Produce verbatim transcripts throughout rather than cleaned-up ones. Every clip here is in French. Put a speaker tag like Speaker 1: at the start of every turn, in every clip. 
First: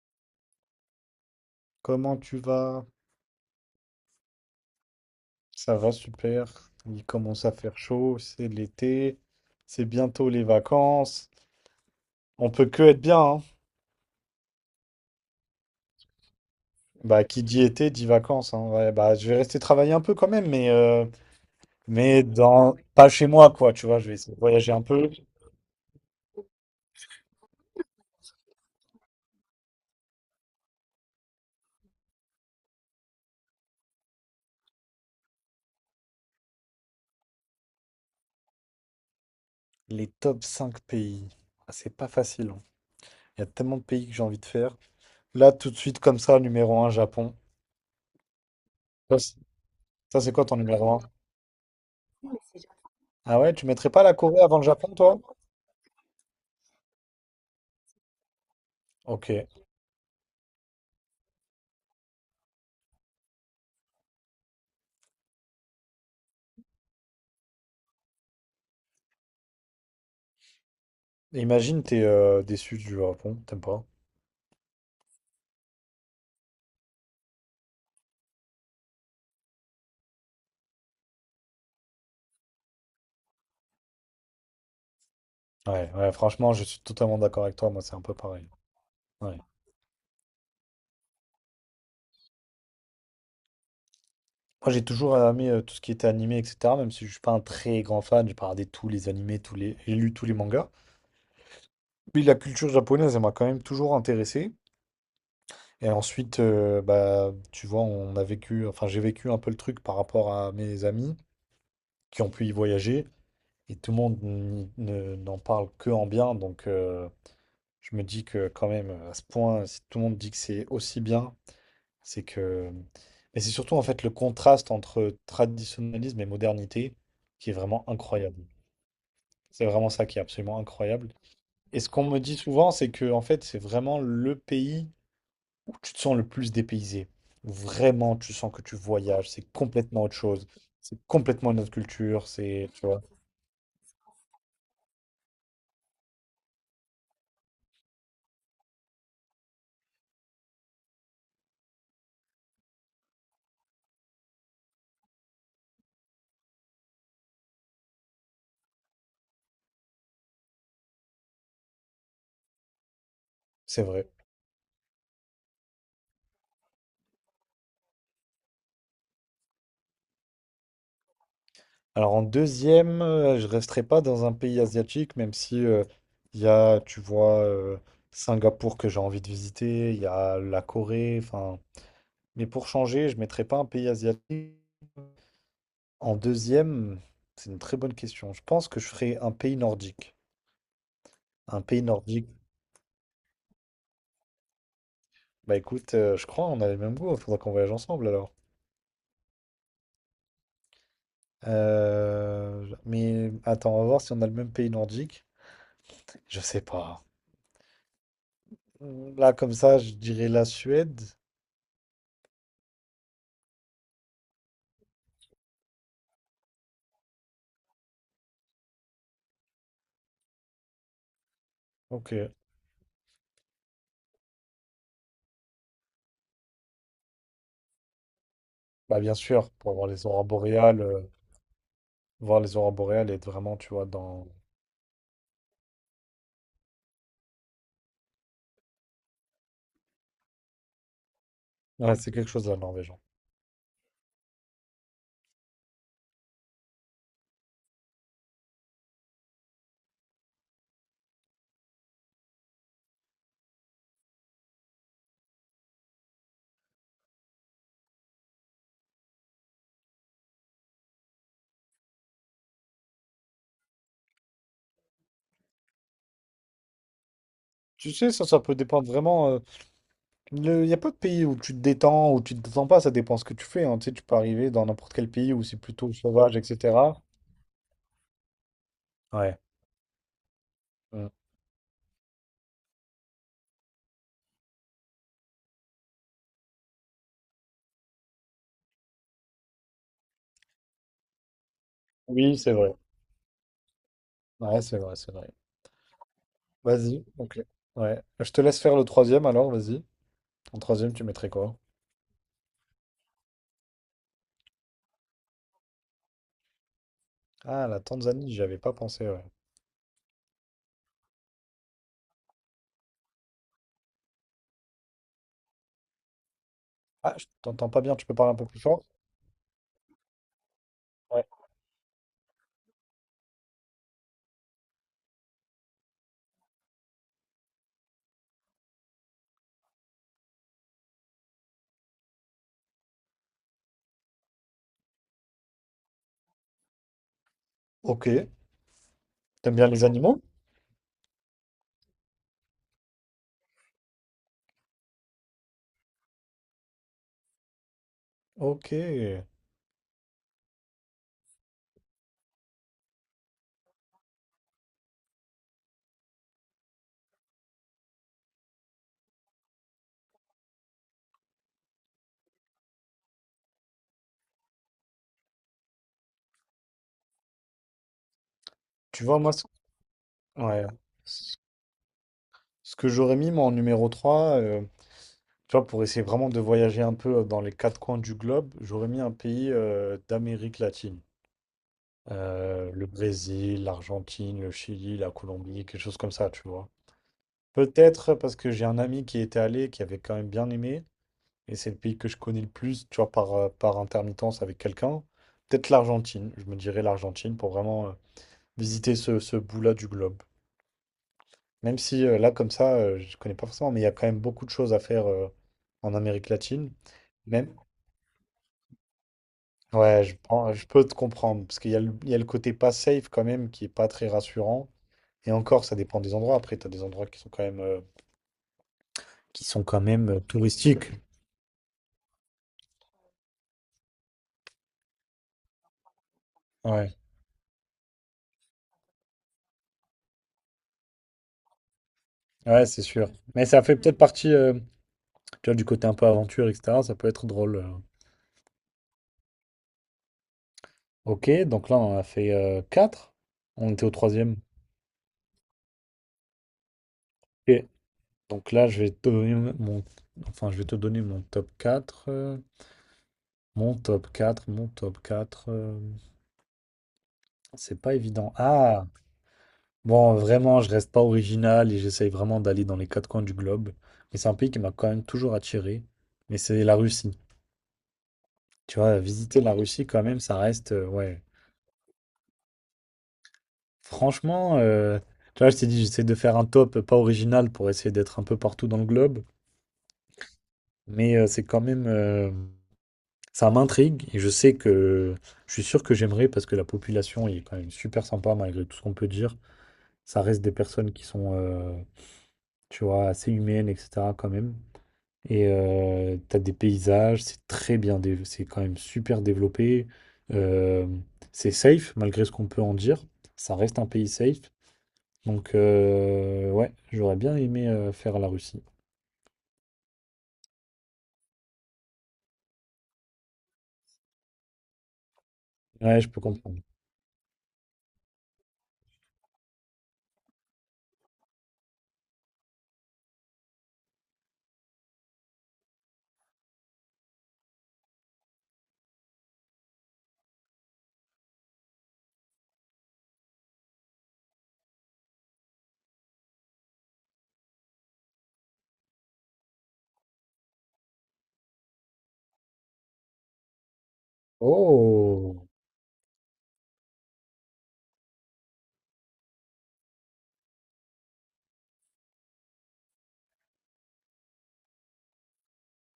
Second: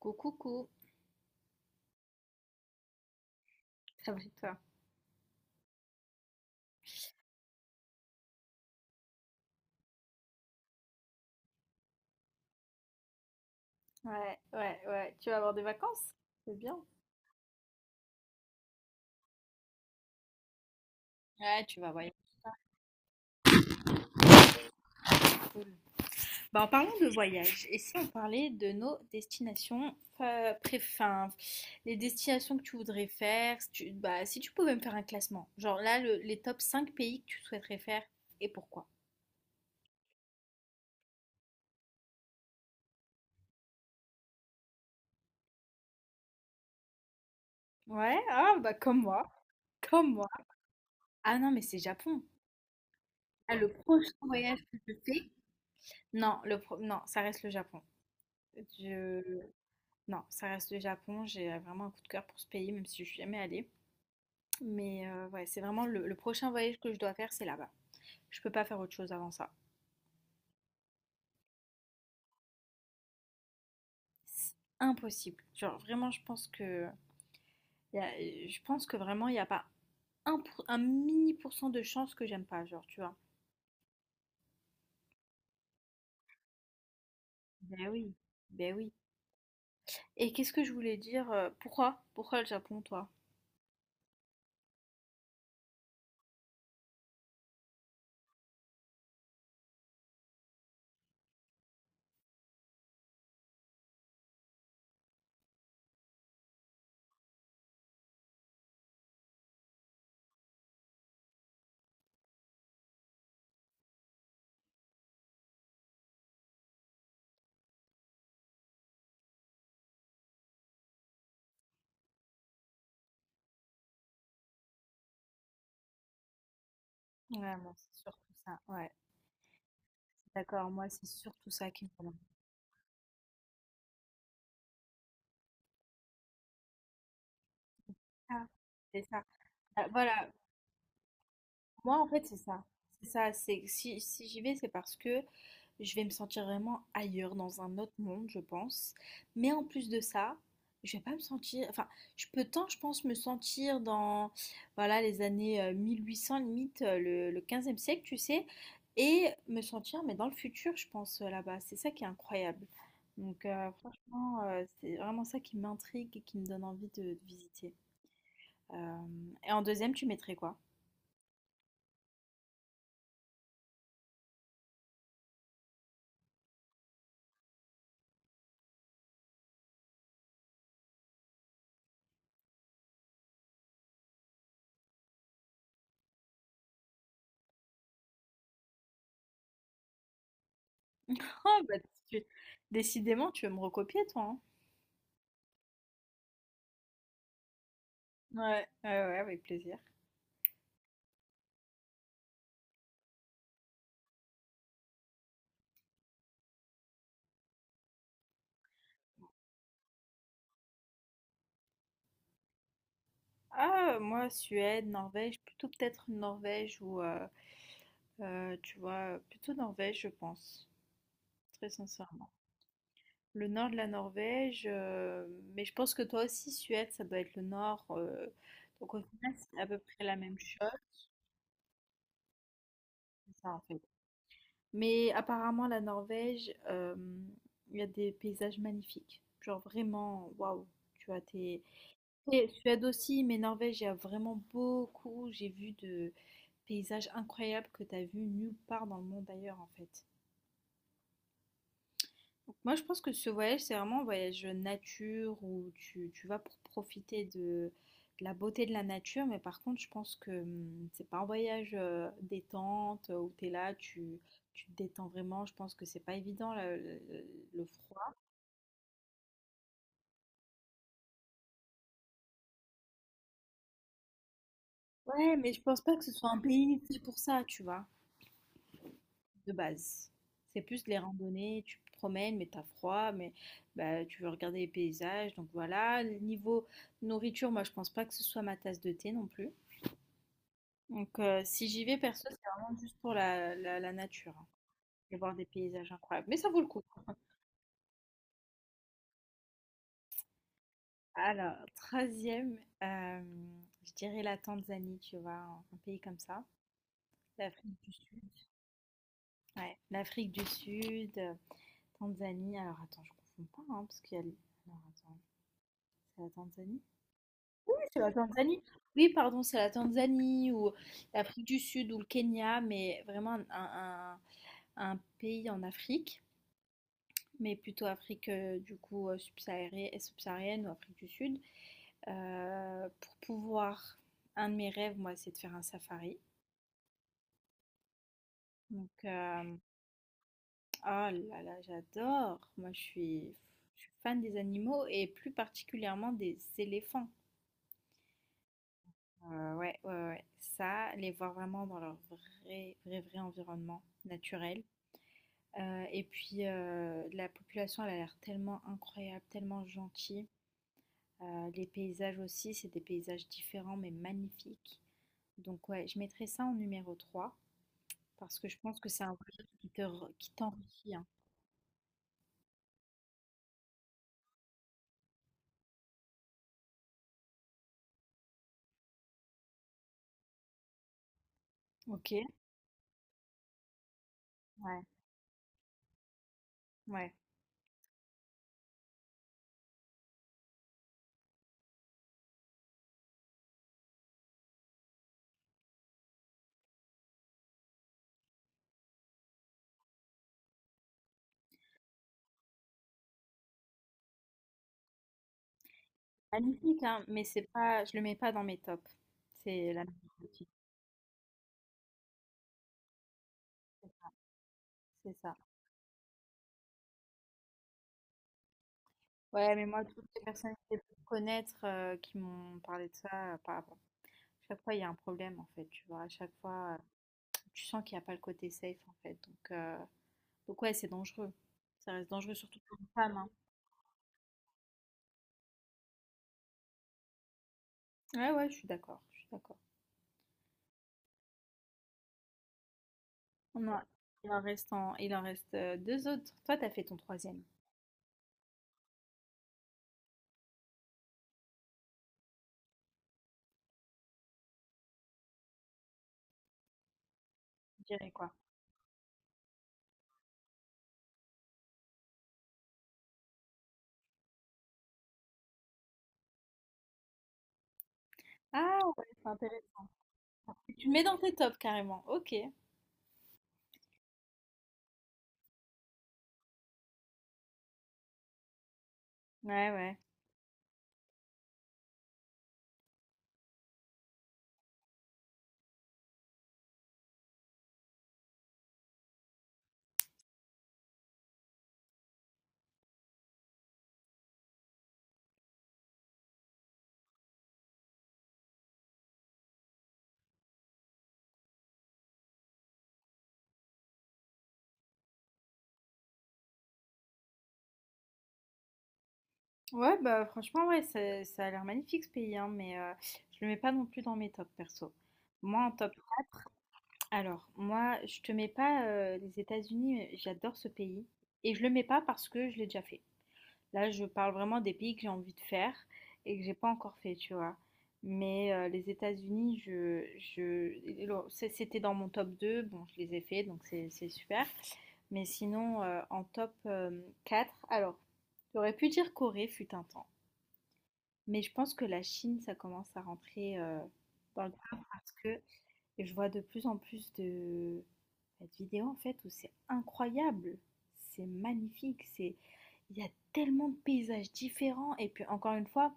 Speaker 1: Coucou, coucou.
Speaker 2: Comment tu vas?
Speaker 1: Ça va et toi?
Speaker 2: Ça va super. Il commence à faire chaud, c'est l'été, c'est bientôt les vacances. On peut que être bien, hein.
Speaker 1: Ouais, ouais, ouais. Tu vas avoir des vacances? C'est bien.
Speaker 2: Bah, qui dit été dit vacances, hein. Ouais, bah, je vais rester travailler un peu quand même, mais, euh,
Speaker 1: Ouais, tu vas voyager.
Speaker 2: mais dans... pas chez moi, quoi, tu vois. Je vais essayer de voyager un peu.
Speaker 1: Bah, en parlant de voyage, et si on parlait de nos destinations euh, pré- enfin, les destinations que tu voudrais faire, si tu, bah, si tu pouvais me faire un classement, genre là, le- les top cinq pays que tu souhaiterais faire et pourquoi?
Speaker 2: Les top cinq pays. Ah, c'est pas facile, hein. Il y a tellement de pays que j'ai envie de faire. Là, tout de suite, comme ça, numéro un, Japon.
Speaker 1: Ouais, ah bah comme
Speaker 2: Ça,
Speaker 1: moi.
Speaker 2: c'est
Speaker 1: Comme
Speaker 2: ça,
Speaker 1: moi.
Speaker 2: c'est quoi ton numéro un?
Speaker 1: Ah non, mais c'est Japon.
Speaker 2: Ah ouais,
Speaker 1: Ah,
Speaker 2: tu
Speaker 1: le
Speaker 2: mettrais pas
Speaker 1: prochain
Speaker 2: la Corée avant
Speaker 1: voyage
Speaker 2: le
Speaker 1: que je
Speaker 2: Japon, toi?
Speaker 1: fais? Non, le pro- non, ça reste le Japon.
Speaker 2: Ok.
Speaker 1: Je... Non, ça reste le Japon. J'ai euh, vraiment un coup de cœur pour ce pays, même si je suis jamais allée. Mais euh, ouais, c'est vraiment le, le prochain voyage que je dois faire, c'est là-bas. Je peux pas faire autre chose avant ça.
Speaker 2: Imagine, t'es euh, déçu du Japon, t'aimes pas?
Speaker 1: C'est impossible. Genre vraiment, je pense que y a- je pense que vraiment il n'y a pas un, pour- un mini pourcent de chance que j'aime pas, genre tu vois.
Speaker 2: Ouais, ouais, franchement, je suis totalement d'accord avec toi, moi
Speaker 1: Ben
Speaker 2: c'est un
Speaker 1: oui,
Speaker 2: peu pareil.
Speaker 1: ben oui.
Speaker 2: Ouais.
Speaker 1: Et qu'est-ce que je voulais dire? euh, Pourquoi? Pourquoi le Japon, toi?
Speaker 2: Moi j'ai toujours aimé euh, tout ce qui était animé, et cetera. Même si je suis pas un très grand fan, j'ai pas regardé tous les animés, tous les... j'ai lu tous les mangas. Puis la culture japonaise, elle m'a quand même toujours intéressé. Et ensuite, euh, bah, tu vois, on a vécu, enfin j'ai vécu un peu le truc par rapport à mes amis qui ont pu y voyager. Et tout le monde n- ne- n'en parle que en bien, donc euh, je me dis que quand même, à ce point, si tout le monde dit que c'est aussi bien. C'est que. Mais c'est surtout en fait le contraste entre traditionnalisme et modernité qui est
Speaker 1: Ouais, moi,
Speaker 2: vraiment
Speaker 1: c'est surtout
Speaker 2: incroyable.
Speaker 1: ça. Ouais,
Speaker 2: C'est vraiment ça qui est absolument
Speaker 1: d'accord. Moi, c'est
Speaker 2: incroyable.
Speaker 1: surtout ça
Speaker 2: Et
Speaker 1: qui
Speaker 2: ce
Speaker 1: me
Speaker 2: qu'on
Speaker 1: demande.
Speaker 2: me dit souvent, c'est que en fait, c'est vraiment le pays où tu te sens le plus dépaysé. Où Vraiment, tu
Speaker 1: Ah,
Speaker 2: sens que tu
Speaker 1: c'est ça.
Speaker 2: voyages, c'est
Speaker 1: Ah,
Speaker 2: complètement autre
Speaker 1: voilà,
Speaker 2: chose. C'est complètement une autre
Speaker 1: moi, en fait,
Speaker 2: culture,
Speaker 1: c'est ça.
Speaker 2: c'est, tu vois,
Speaker 1: C'est ça, c'est si, si j'y vais, c'est parce que je vais me sentir vraiment ailleurs, dans un autre monde, je pense. Mais en plus de ça, je vais pas me sentir. Enfin, je peux tant, je pense, me sentir dans voilà, les années euh, mille huit cents, limite euh, le, le quinze siècle, tu sais, et me sentir, mais dans le futur, je pense, euh, là-bas. C'est ça qui est incroyable. Donc, euh,
Speaker 2: c'est vrai.
Speaker 1: franchement, euh, c'est vraiment ça qui m'intrigue et qui me donne envie de, de visiter. Euh, et en deuxième, tu mettrais quoi?
Speaker 2: Alors en deuxième, euh, je resterai pas dans un pays asiatique, même si euh, il y a, tu vois, euh, Singapour que j'ai envie de visiter, il y a la Corée, enfin. Mais pour changer, je ne mettrais pas un pays asiatique. En deuxième, c'est une très bonne question. Je pense que je ferais un pays nordique.
Speaker 1: Ah
Speaker 2: Un
Speaker 1: bah,
Speaker 2: pays
Speaker 1: tu
Speaker 2: nordique.
Speaker 1: décidément, tu veux me recopier toi, hein?
Speaker 2: Bah écoute, euh, je crois on a les mêmes goûts. Il Faudra qu'on voyage ensemble alors.
Speaker 1: Ouais, ouais, ouais, avec plaisir.
Speaker 2: Euh, mais attends, on va voir si on a le même pays nordique. Je sais pas. Là, comme ça, je dirais la Suède.
Speaker 1: Ah, moi, Suède, Norvège, plutôt peut-être Norvège ou, euh, euh, tu vois, plutôt Norvège, je pense, très
Speaker 2: Ok.
Speaker 1: sincèrement. Le nord de la Norvège, euh, mais je pense que toi aussi, Suède, ça doit être le nord. Euh, donc
Speaker 2: Bah
Speaker 1: au
Speaker 2: bien
Speaker 1: final,
Speaker 2: sûr,
Speaker 1: c'est à
Speaker 2: pour
Speaker 1: peu
Speaker 2: voir
Speaker 1: près
Speaker 2: les
Speaker 1: la
Speaker 2: aurores
Speaker 1: même chose.
Speaker 2: boréales, euh, voir les aurores boréales et être
Speaker 1: Ça
Speaker 2: vraiment,
Speaker 1: en
Speaker 2: tu
Speaker 1: fait.
Speaker 2: vois, dans.
Speaker 1: Mais apparemment, la Norvège, euh, il y a des paysages magnifiques. Genre vraiment, waouh, tu as tes.
Speaker 2: Ouais, c'est quelque
Speaker 1: Et
Speaker 2: chose la
Speaker 1: Suède
Speaker 2: Norvège, hein.
Speaker 1: aussi, mais Norvège, il y a vraiment beaucoup. J'ai vu de paysages incroyables que tu as vu nulle part dans le monde ailleurs, en fait. Donc, moi, je pense que ce voyage, c'est vraiment un voyage nature où tu, tu vas pour profiter de, de la beauté de la nature. Mais par contre, je pense que hum, c'est pas un voyage euh, détente euh, où tu es là, tu, tu te détends vraiment. Je pense que c'est pas évident le, le- le
Speaker 2: Tu sais,
Speaker 1: froid.
Speaker 2: ça, ça peut dépendre vraiment. euh, Il n'y a pas de pays où tu te détends, où tu te détends pas, ça dépend ce que tu fais, hein. Tu sais, tu peux arriver dans n'importe quel pays
Speaker 1: Ouais,
Speaker 2: où
Speaker 1: mais
Speaker 2: c'est
Speaker 1: je pense
Speaker 2: plutôt
Speaker 1: pas que ce soit
Speaker 2: sauvage,
Speaker 1: un pays fait
Speaker 2: et cetera.
Speaker 1: pour ça, tu vois,
Speaker 2: Ouais.
Speaker 1: de base. C'est plus les
Speaker 2: Mm.
Speaker 1: randonnées, tu te promènes, mais t'as froid, mais bah, tu veux regarder les paysages. Donc voilà, le niveau nourriture, moi, je pense pas que ce soit ma tasse de thé non plus. Donc, euh, si j'y vais, perso, c'est
Speaker 2: Oui, c'est vrai.
Speaker 1: vraiment juste pour la, la, la nature, hein.
Speaker 2: Ouais, c'est vrai, c'est
Speaker 1: Je
Speaker 2: vrai.
Speaker 1: voir des paysages incroyables. Mais ça vaut le coup.
Speaker 2: Vas-y, ok. Ouais. Je te laisse faire le troisième alors, vas-y. En troisième, tu mettrais quoi?
Speaker 1: Alors, troisième, euh, je dirais la Tanzanie, tu vois, un, un pays comme ça.
Speaker 2: Ah,
Speaker 1: L'Afrique
Speaker 2: la
Speaker 1: du Sud.
Speaker 2: Tanzanie, j'y avais pas pensé, ouais.
Speaker 1: Ouais, l'Afrique du Sud, euh, Tanzanie. Alors, attends, je confonds pas, hein, parce qu'il y a. le- Alors, attends, c'est la Tanzanie?
Speaker 2: Ah, je t'entends pas
Speaker 1: Oui,
Speaker 2: bien,
Speaker 1: c'est
Speaker 2: tu
Speaker 1: la
Speaker 2: peux parler un peu plus
Speaker 1: Tanzanie.
Speaker 2: fort?
Speaker 1: Oui, pardon, c'est la Tanzanie ou
Speaker 2: Ouais.
Speaker 1: l'Afrique du Sud ou le Kenya, mais vraiment un, un un un pays en Afrique. Mais plutôt Afrique euh, du coup euh, subsaharienne, et subsaharienne ou Afrique du Sud. Euh, pour pouvoir, un de mes rêves, moi, c'est de faire un safari.
Speaker 2: Ok.
Speaker 1: Donc, euh,
Speaker 2: T'aimes bien les animaux?
Speaker 1: oh là là, j'adore. Moi, je suis, je suis fan des animaux et plus particulièrement des éléphants.
Speaker 2: Ok.
Speaker 1: Euh, ouais, ouais, ouais. Ça, les voir vraiment dans leur vrai, vrai, vrai environnement naturel. Euh, et puis, euh, la population, elle a l'air tellement incroyable, tellement gentille. Euh, les paysages aussi, c'est des paysages différents mais magnifiques. Donc ouais, je mettrai ça en numéro trois parce que je pense que c'est
Speaker 2: Tu
Speaker 1: un
Speaker 2: vois, moi, ce-
Speaker 1: voyage qui te, re- qui
Speaker 2: ouais.
Speaker 1: t'enrichit, hein.
Speaker 2: Ce que j'aurais mis, moi, en numéro trois euh, Tu vois, pour essayer vraiment de voyager un peu euh, dans les quatre coins du globe, j'aurais mis un pays euh, d'Amérique latine.
Speaker 1: Ok,
Speaker 2: Euh, le Brésil, l'Argentine, le
Speaker 1: ouais,
Speaker 2: Chili, la Colombie, quelque chose comme ça, tu vois.
Speaker 1: ouais.
Speaker 2: Peut-être parce que j'ai un ami qui était allé, qui avait quand même bien aimé, et c'est le pays que je connais le plus, tu vois, par, euh, par intermittence avec quelqu'un. Peut-être l'Argentine, je me dirais l'Argentine pour vraiment euh, visiter ce, ce bout-là du globe. Même si euh, là, comme ça, euh, je connais pas forcément, mais il y a quand même beaucoup de choses à faire euh, en Amérique latine.
Speaker 1: Magnifique, hein, mais c'est
Speaker 2: Même,
Speaker 1: pas, je le mets pas dans mes tops. C'est la
Speaker 2: Ouais, je,
Speaker 1: magnifique.
Speaker 2: prends- je peux te comprendre, parce qu'il y a le, il y a le côté pas safe quand même qui est pas très rassurant.
Speaker 1: C'est
Speaker 2: Et
Speaker 1: ça.
Speaker 2: encore, ça dépend des endroits. Après, tu as des endroits qui sont quand même, euh, qui
Speaker 1: Ouais,
Speaker 2: sont
Speaker 1: mais
Speaker 2: quand
Speaker 1: moi, toutes
Speaker 2: même euh,
Speaker 1: les personnes que j'ai
Speaker 2: touristiques.
Speaker 1: pu connaître euh, qui m'ont parlé de ça, euh, pas avant. Chaque fois, il y a un problème, en fait, tu vois. À chaque fois, euh,
Speaker 2: Ouais,
Speaker 1: tu sens qu'il n'y a pas le côté safe, en fait. Donc, euh, donc ouais, c'est dangereux. Ça reste dangereux, surtout
Speaker 2: ouais,
Speaker 1: pour
Speaker 2: c'est
Speaker 1: une
Speaker 2: sûr.
Speaker 1: femme, hein.
Speaker 2: Mais ça fait peut-être partie, euh, tu vois, du côté un peu aventure, et cetera. Ça peut être drôle. euh.
Speaker 1: Ouais, ouais, je suis d'accord, je suis d'accord.
Speaker 2: Ok, donc là, on en a fait euh, quatre.
Speaker 1: On
Speaker 2: On
Speaker 1: en-
Speaker 2: était au
Speaker 1: il
Speaker 2: troisième.
Speaker 1: en reste en- il en reste euh, deux autres. Toi, t'as fait ton troisième,
Speaker 2: Ok, Donc là, je vais te donner mon, enfin, je vais te donner mon top quatre. euh, mon top quatre. Mon top quatre. euh, c'est
Speaker 1: je
Speaker 2: pas
Speaker 1: dirais quoi?
Speaker 2: évident. Ah! Bon, vraiment, je reste pas original et j'essaye vraiment d'aller dans les quatre coins du globe. Mais c'est un pays qui m'a quand même toujours attiré. Mais c'est la Russie. Tu
Speaker 1: Ah
Speaker 2: vois,
Speaker 1: ouais, c'est
Speaker 2: visiter la Russie
Speaker 1: intéressant.
Speaker 2: quand même, ça reste, euh,
Speaker 1: Tu le mets dans
Speaker 2: ouais.
Speaker 1: tes tops carrément. Ok. Ouais,
Speaker 2: Franchement, euh, tu vois, je t'ai dit, j'essaie de faire un top pas original pour essayer d'être un peu partout dans le globe.
Speaker 1: ouais.
Speaker 2: Mais euh, c'est quand même, euh, ça m'intrigue et je sais que je suis sûr que j'aimerais parce que la population est quand même super sympa malgré tout ce qu'on peut dire. Ça reste des personnes qui sont, euh, tu vois, assez humaines, et cetera quand même. Et euh, t'as des paysages, c'est très bien, dé- c'est quand même super développé. Euh, c'est safe, malgré ce qu'on peut en dire. Ça reste un pays safe. Donc, euh, ouais, j'aurais bien aimé euh, faire la Russie.
Speaker 1: Ouais, bah franchement, ouais, ça, ça a l'air magnifique ce pays, hein, mais euh, je le mets pas non plus dans mes tops perso. Moi en top.
Speaker 2: Ouais, je peux comprendre.
Speaker 1: Alors, moi, je te mets pas euh, les États-Unis, mais j'adore ce pays. Et je le mets pas parce que je l'ai déjà fait. Là, je parle vraiment des pays que j'ai envie de faire et que j'ai pas encore fait, tu vois. Mais euh, les États-Unis, je, je, le- c'est- c'était dans mon top deux. Bon, je les ai fait, donc c'est c'est super. Mais sinon, euh, en top euh, quatre, alors, j'aurais pu dire Corée fut un temps. Mais je pense que la Chine, ça commence à rentrer euh, dans le top parce que
Speaker 2: Oh!
Speaker 1: et je vois de plus en plus de, bah, de vidéos en fait où c'est incroyable, c'est magnifique, c'est il y a tellement de paysages différents et puis encore une fois,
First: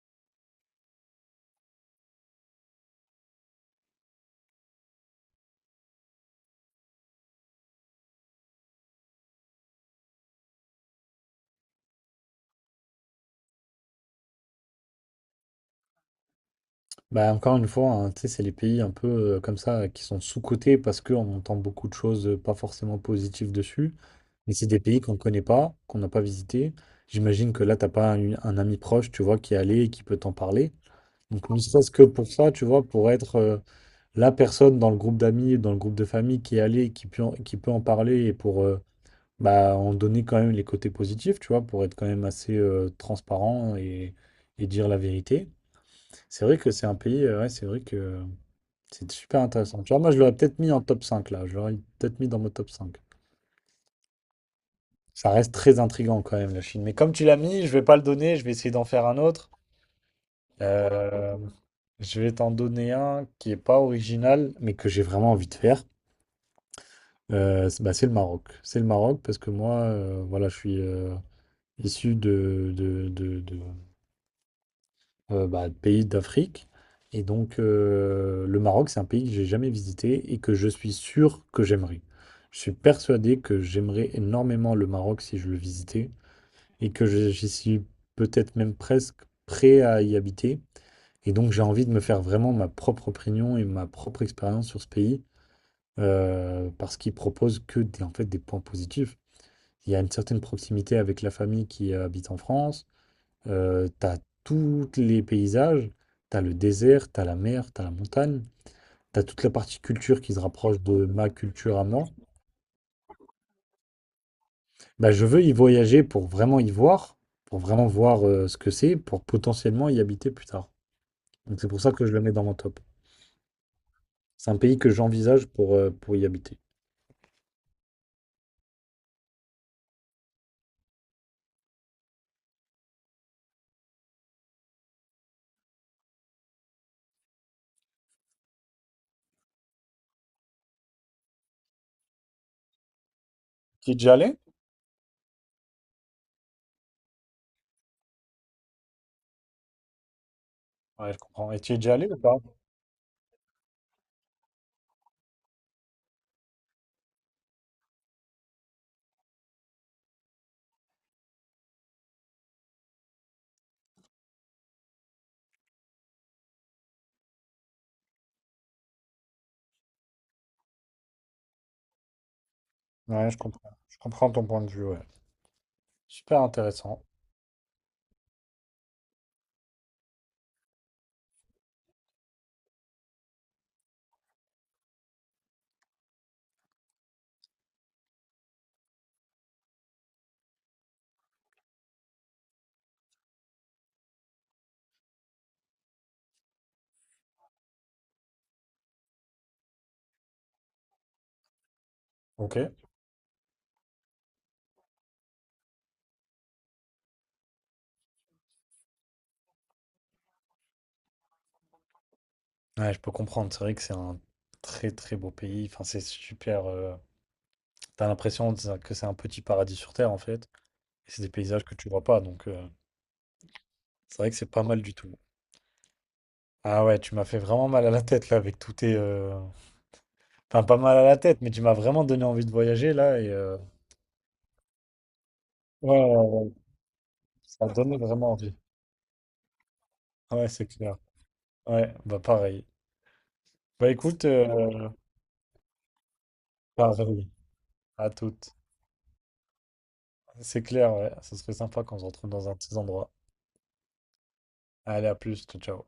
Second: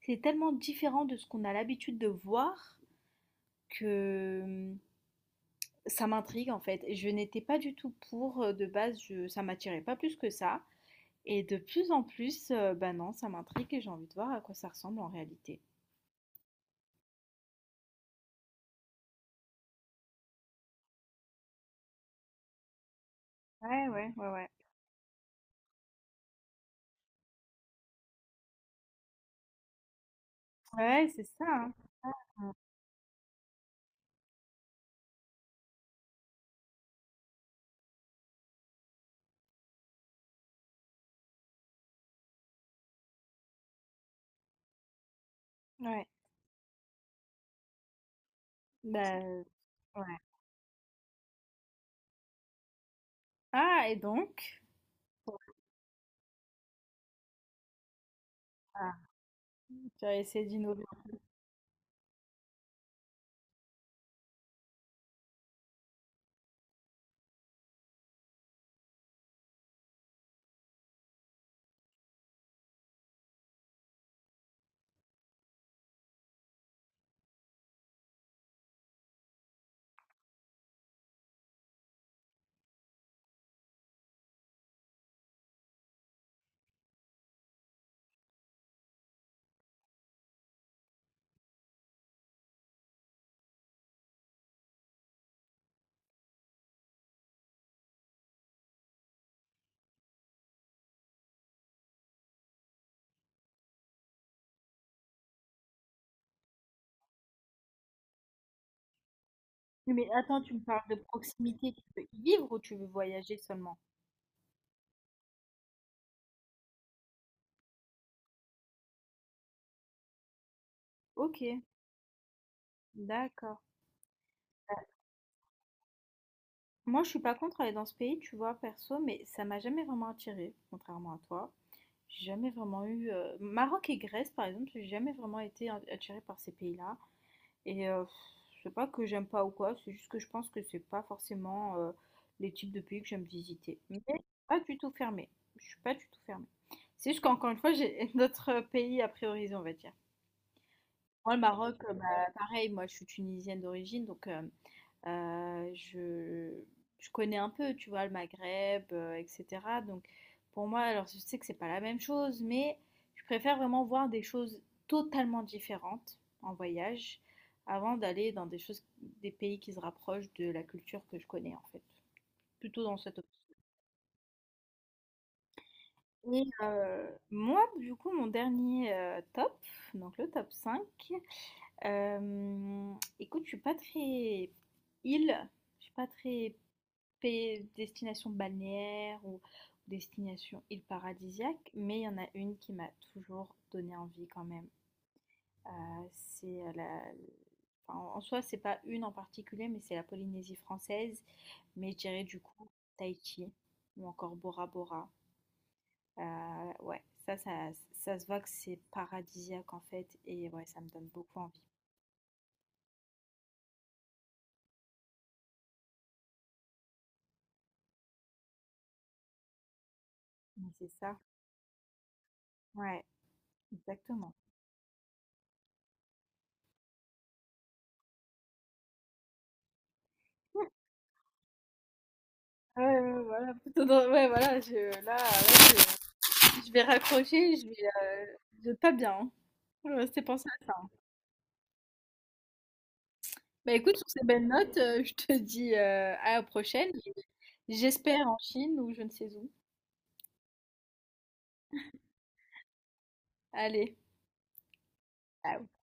Speaker 1: c'est tellement différent de ce qu'on a l'habitude de voir que hum, ça m'intrigue en fait. Je n'étais pas du tout pour euh, de base, je- ça m'attirait pas plus que ça. Et de plus en plus, euh, bah non, ça m'intrigue et j'ai envie de voir à quoi ça ressemble en réalité.
Speaker 2: Bah, encore une fois, hein, tu sais, c'est les pays un peu euh, comme ça qui sont sous-cotés parce qu'on entend beaucoup de choses euh, pas forcément positives
Speaker 1: Ouais,
Speaker 2: dessus.
Speaker 1: ouais, ouais, ouais.
Speaker 2: Mais c'est des pays qu'on ne connaît pas, qu'on n'a pas visité. J'imagine que là, t'as pas un, un ami proche, tu vois, qui est allé et qui peut t'en parler.
Speaker 1: Ouais, c'est ça,
Speaker 2: Donc, ne
Speaker 1: hein.
Speaker 2: serait-ce que pour ça, tu vois, pour être euh, la personne dans le groupe d'amis, dans le groupe de famille qui est allée, qui peut en, qui peut en parler et pour euh, bah, en donner quand même les côtés positifs, tu vois, pour être quand même assez euh, transparent et, et dire la vérité.
Speaker 1: Ouais.
Speaker 2: C'est vrai que c'est un pays, euh, ouais, c'est vrai que euh, c'est
Speaker 1: Bah,
Speaker 2: super intéressant. Tu vois, moi, je
Speaker 1: ouais.
Speaker 2: l'aurais peut-être mis en top cinq là. Je l'aurais peut-être mis dans mon top cinq.
Speaker 1: Ah, et donc?
Speaker 2: Ça reste très intriguant quand même, la Chine. Mais comme tu l'as mis, je vais pas le donner, je vais essayer d'en
Speaker 1: Ah,
Speaker 2: faire un autre.
Speaker 1: tu as essayé d'innover.
Speaker 2: Euh, je vais t'en donner un qui est pas original, mais que j'ai vraiment envie de faire. Euh, c'est bah, c'est le Maroc. C'est le Maroc parce que moi, euh, voilà, je suis euh, issu de, de, de- de, euh, bah, de pays d'Afrique. Et donc, euh, le Maroc, c'est un pays que j'ai jamais visité et que je suis sûr que j'aimerais. Je suis persuadé que j'aimerais énormément le Maroc si je le visitais et que je- j'y suis peut-être même presque prêt à y habiter. Et donc j'ai envie de me faire vraiment ma propre opinion et ma propre expérience sur ce pays, euh, parce qu'il propose que des, en fait, des points positifs. Il y a une certaine proximité avec la famille qui euh, habite en France, euh, t'as tous les paysages, t'as le désert, t'as la mer, t'as la montagne, t'as toute la partie
Speaker 1: Oui, mais
Speaker 2: culture qui se
Speaker 1: attends, tu me
Speaker 2: rapproche
Speaker 1: parles de
Speaker 2: de ma
Speaker 1: proximité,
Speaker 2: culture
Speaker 1: tu
Speaker 2: à
Speaker 1: veux
Speaker 2: moi.
Speaker 1: y vivre ou tu veux voyager seulement?
Speaker 2: Bah, je veux y voyager pour vraiment y voir, pour vraiment voir euh, ce que c'est, pour potentiellement y habiter plus tard.
Speaker 1: Ok,
Speaker 2: Donc c'est pour ça que je le mets dans mon top.
Speaker 1: d'accord.
Speaker 2: C'est un
Speaker 1: Euh,
Speaker 2: pays que j'envisage pour, euh, pour y habiter.
Speaker 1: moi, je suis pas contre aller dans ce pays, tu vois, perso, mais ça m'a jamais vraiment attirée, contrairement à toi. J'ai jamais vraiment eu. euh, Maroc et Grèce, par exemple, j'ai jamais vraiment été a- attirée par ces pays-là. Et euh, pff, c'est pas que j'aime pas ou quoi, c'est juste que je pense que c'est pas forcément euh, les types de pays que j'aime visiter.
Speaker 2: Tu es
Speaker 1: Mais
Speaker 2: déjà allé?
Speaker 1: pas du tout fermée. Je suis pas du tout fermée. C'est juste qu'encore une fois, j'ai d'autres pays à prioriser, on va dire.
Speaker 2: Ouais, je
Speaker 1: Moi, le
Speaker 2: comprends. Et tu
Speaker 1: Maroc,
Speaker 2: es
Speaker 1: heu,
Speaker 2: déjà
Speaker 1: bah,
Speaker 2: allé ou pas?
Speaker 1: pareil, moi, je suis tunisienne d'origine, donc hem, heu, je je connais un peu, tu vois? Le Maghreb, heu, et cetera, donc pour moi, alors je sais que c'est pas la même chose, mais je préfère vraiment voir des choses totalement différentes en voyage avant d'aller dans des choses des pays qui se rapprochent de la culture que je connais, en fait. Plutôt dans cette
Speaker 2: Ouais, je
Speaker 1: option.
Speaker 2: comprends. Je comprends ton point de vue, ouais. Super
Speaker 1: Et
Speaker 2: intéressant.
Speaker 1: heu, moi, du coup, mon dernier, heu, top, donc le top cinq. Hem, écoute, je suis pas très île, je suis pas très pays- destination balnéaire ou destination île paradisiaque, mais il y en a une qui m'a toujours donné envie quand même. Euh, C'est euh, la... enfin, en en soi, c'est pas une en particulier, mais c'est la Polynésie française, mais je dirais du
Speaker 2: Ok.
Speaker 1: coup Tahiti ou encore Bora Bora. Euh, ouais, ça, ça, ça se voit que c'est paradisiaque en fait, et ouais, ça me donne beaucoup envie.
Speaker 2: Ouais, je peux comprendre. C'est vrai que c'est un très très beau pays. Enfin, c'est super. euh, T'as l'impression de que c'est un petit paradis sur terre en fait.
Speaker 1: Mais c'est
Speaker 2: Et
Speaker 1: ça.
Speaker 2: c'est des paysages que tu vois pas. Donc, euh,
Speaker 1: Ouais,
Speaker 2: c'est vrai
Speaker 1: exactement.
Speaker 2: que c'est pas mal du tout. Ah ouais, tu m'as fait vraiment mal à la tête là avec tous tes. euh, Enfin, pas mal à la tête, mais tu m'as vraiment donné envie de
Speaker 1: Ouais,
Speaker 2: voyager
Speaker 1: ouais,
Speaker 2: là.
Speaker 1: ouais,
Speaker 2: Et
Speaker 1: voilà,
Speaker 2: euh,
Speaker 1: plutôt dans ouais, voilà, je là, ouais,
Speaker 2: ouais, ouais, ouais,
Speaker 1: je je vais raccrocher, je
Speaker 2: ça a
Speaker 1: vais,
Speaker 2: donné vraiment
Speaker 1: heu,
Speaker 2: envie.
Speaker 1: je vais pas bien, hein. Je vais rester penser
Speaker 2: Ouais,
Speaker 1: à
Speaker 2: c'est
Speaker 1: ça, hein.
Speaker 2: clair. Ouais, bah pareil.
Speaker 1: Bah,
Speaker 2: Bah
Speaker 1: écoute, sur ces
Speaker 2: écoute,
Speaker 1: belles notes,
Speaker 2: euh,
Speaker 1: heu, je te dis, heu, à la prochaine
Speaker 2: pareil. À
Speaker 1: j'espère en
Speaker 2: toutes.
Speaker 1: Chine ou je ne sais où.
Speaker 2: C'est clair, ouais. Ça serait sympa qu'on se retrouve dans un de ces endroits.
Speaker 1: Allez,
Speaker 2: Allez, à plus, ciao,
Speaker 1: ciao.
Speaker 2: ciao.